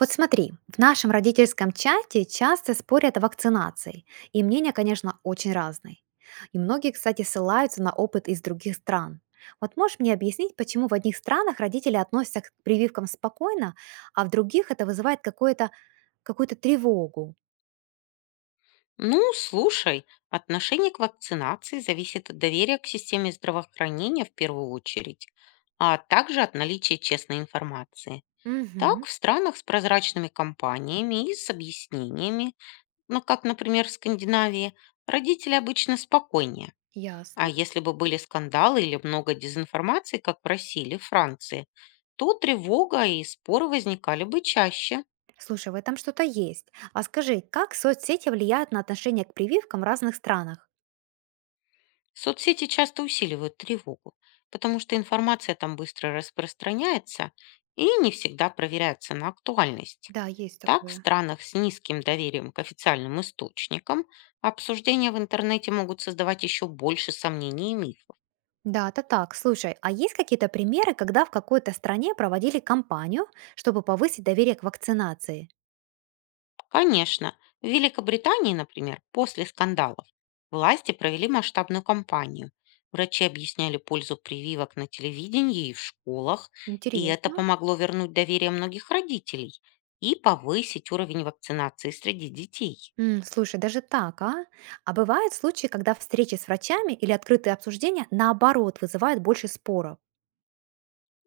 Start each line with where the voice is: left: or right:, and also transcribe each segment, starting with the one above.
right: Вот смотри, в нашем родительском чате часто спорят о вакцинации, и мнения, конечно, очень разные. И многие, кстати, ссылаются на опыт из других стран. Вот можешь мне объяснить, почему в одних странах родители относятся к прививкам спокойно, а в других это вызывает какое-то, какую-то тревогу?
left: Ну, слушай, отношение к вакцинации зависит от доверия к системе здравоохранения в первую очередь, а также от наличия честной информации. Так,
right: Угу,
left: в странах с прозрачными компаниями и с объяснениями, ну, как, например, в Скандинавии, родители обычно спокойнее. А
right: ясно.
left: если бы были скандалы или много дезинформации, как в России или Франции, то тревога и споры возникали бы чаще.
right: Слушай, в этом что-то есть. А скажи, как соцсети влияют на отношение к прививкам в разных странах?
left: Соцсети часто усиливают тревогу, потому что информация там быстро распространяется и не всегда проверяется на актуальность.
right: Да, есть
left: Так, в
right: такое.
left: странах с низким доверием к официальным источникам обсуждения в интернете могут создавать еще больше сомнений и мифов.
right: Да, это так. Слушай, а есть какие-то примеры, когда в какой-то стране проводили кампанию, чтобы повысить доверие к вакцинации?
left: Конечно, в Великобритании, например, после скандалов власти провели масштабную кампанию. Врачи объясняли пользу прививок на телевидении и в школах, и это
right: Интересно.
left: помогло вернуть доверие многих родителей и повысить уровень вакцинации среди детей.
right: М, слушай, даже так, а? А бывают случаи, когда встречи с врачами или открытые обсуждения, наоборот, вызывают больше споров?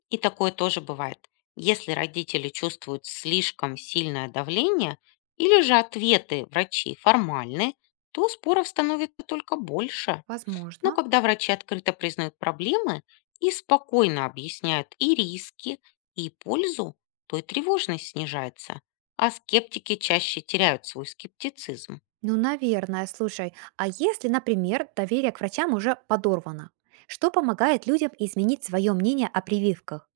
left: И такое тоже бывает. Если родители чувствуют слишком сильное давление или же ответы врачей формальны, то споров становится только больше. Но
right: Возможно.
left: когда врачи открыто признают проблемы и спокойно объясняют и риски, и пользу, то и тревожность снижается, а скептики чаще теряют свой скептицизм.
right: Ну, наверное, слушай. А если, например, доверие к врачам уже подорвано? Что помогает людям изменить свое мнение о прививках?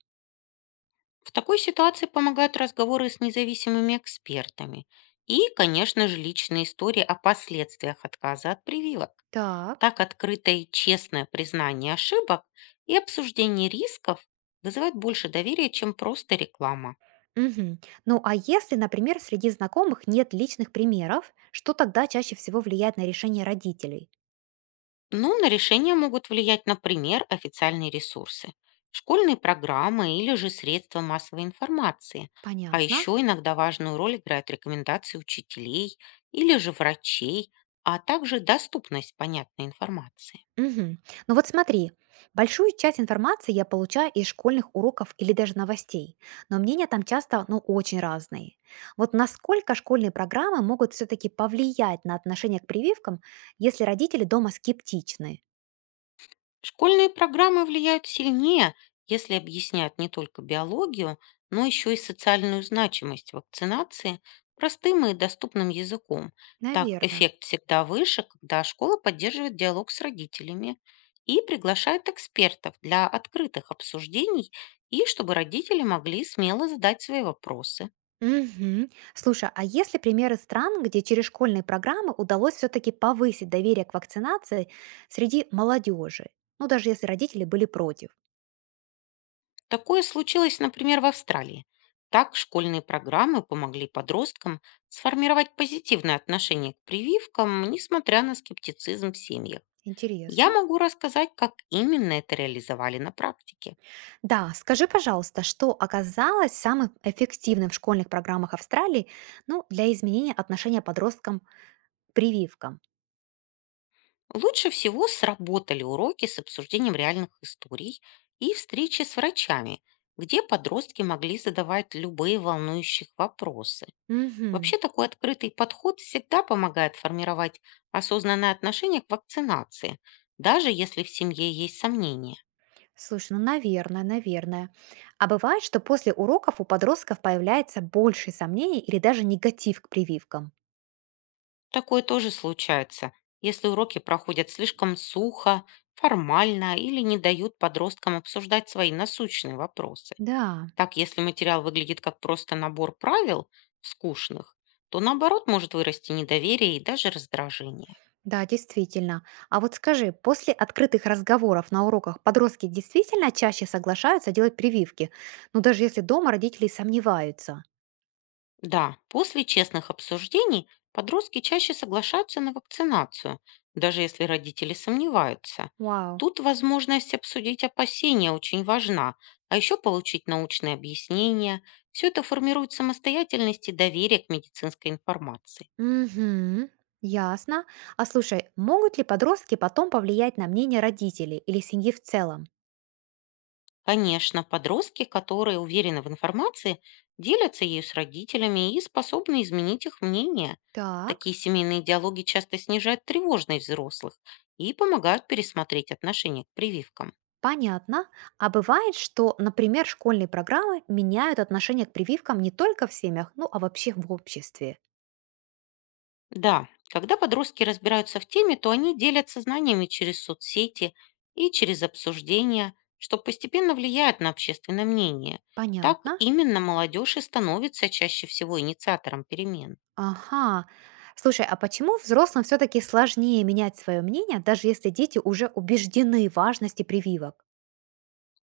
left: В такой ситуации помогают разговоры с независимыми экспертами и, конечно же, личные истории о последствиях отказа от прививок.
right: Так.
left: Так открытое и честное признание ошибок и обсуждение рисков вызывает больше доверия, чем просто реклама.
right: Мгм. Ну а если, например, среди знакомых нет личных примеров, что тогда чаще всего влияет на решение родителей?
left: Ну, на решение могут влиять, например, официальные ресурсы, школьные программы или же средства массовой информации. А
right: Понятно.
left: еще иногда важную роль играют рекомендации учителей или же врачей, а также доступность понятной информации.
right: Мгм. Ну вот смотри, большую часть информации я получаю из школьных уроков или даже новостей, но мнения там часто, ну, очень разные. Вот насколько школьные программы могут все-таки повлиять на отношение к прививкам, если родители дома скептичны?
left: Школьные программы влияют сильнее, если объяснять не только биологию, но еще и социальную значимость вакцинации простым и доступным языком. Так
right: Наверное.
left: эффект всегда выше, когда школа поддерживает диалог с родителями и приглашает экспертов для открытых обсуждений и чтобы родители могли смело задать свои вопросы.
right: Мгм. Слушай, а есть ли примеры стран, где через школьные программы удалось все-таки повысить доверие к вакцинации среди молодежи? Ну, даже если родители были против.
left: Такое случилось, например, в Австралии. Так школьные программы помогли подросткам сформировать позитивное отношение к прививкам, несмотря на скептицизм в семьях. Я
right: Интересно.
left: могу рассказать, как именно это реализовали на практике.
right: Да, скажи, пожалуйста, что оказалось самым эффективным в школьных программах Австралии, ну, для изменения отношения подросткам к прививкам?
left: Лучше всего сработали уроки с обсуждением реальных историй и встречи с врачами, где подростки могли задавать любые волнующие вопросы.
right: Мгм.
left: Вообще такой открытый подход всегда помогает формировать осознанное отношение к вакцинации, даже если в семье есть сомнения.
right: Слушай, ну, наверное. А бывает, что после уроков у подростков появляется больше сомнений или даже негатив к прививкам?
left: Такое тоже случается, если уроки проходят слишком сухо, формально или не дают подросткам обсуждать свои насущные вопросы.
right: Да.
left: Так, если материал выглядит как просто набор правил, скучных, то наоборот может вырасти недоверие и даже раздражение.
right: Да, действительно. А вот скажи, после открытых разговоров на уроках подростки действительно чаще соглашаются делать прививки? Ну, даже если дома родители сомневаются.
left: Да, после честных обсуждений подростки чаще соглашаются на вакцинацию, даже если родители сомневаются.
right: Вау.
left: Тут возможность обсудить опасения очень важна, а еще получить научные объяснения. Все это формирует самостоятельность и доверие к медицинской информации.
right: Угу. Ясно. А слушай, могут ли подростки потом повлиять на мнение родителей или семьи в целом?
left: Конечно, подростки, которые уверены в информации, делятся ею с родителями и способны изменить их мнение.
right: Так.
left: Такие семейные диалоги часто снижают тревожность взрослых и помогают пересмотреть отношение к прививкам.
right: Понятно. А бывает, что, например, школьные программы меняют отношение к прививкам не только в семьях, ну, а вообще в обществе.
left: Да, когда подростки разбираются в теме, то они делятся знаниями через соцсети и через обсуждения, что постепенно влияет на общественное мнение. Так
right: Понятно.
left: именно молодежь и становится чаще всего инициатором перемен.
right: Ага. Слушай, а почему взрослым все-таки сложнее менять свое мнение, даже если дети уже убеждены в важности прививок?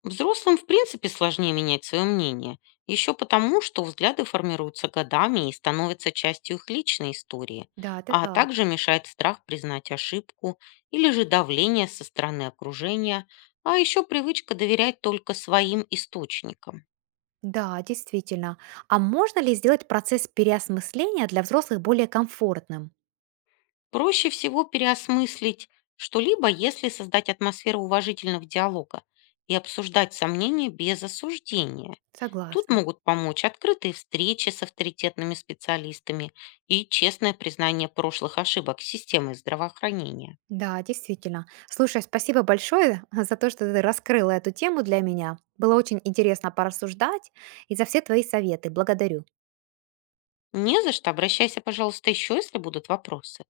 left: Взрослым, в принципе, сложнее менять свое мнение, еще потому, что взгляды формируются годами и становятся частью их личной истории,
right: Да, это
left: а
right: так.
left: также мешает страх признать ошибку или же давление со стороны окружения, а еще привычка доверять только своим источникам.
right: Да, действительно. А можно ли сделать процесс переосмысления для взрослых более комфортным?
left: Проще всего переосмыслить что-либо, если создать атмосферу уважительного диалога и обсуждать сомнения без осуждения. Тут
right: Согласна.
left: могут помочь открытые встречи с авторитетными специалистами и честное признание прошлых ошибок системы здравоохранения.
right: Да, действительно. Слушай, спасибо большое за то, что ты раскрыла эту тему для меня. Было очень интересно порассуждать и за все твои советы. Благодарю.
left: Не за что, обращайся, пожалуйста, еще, если будут вопросы.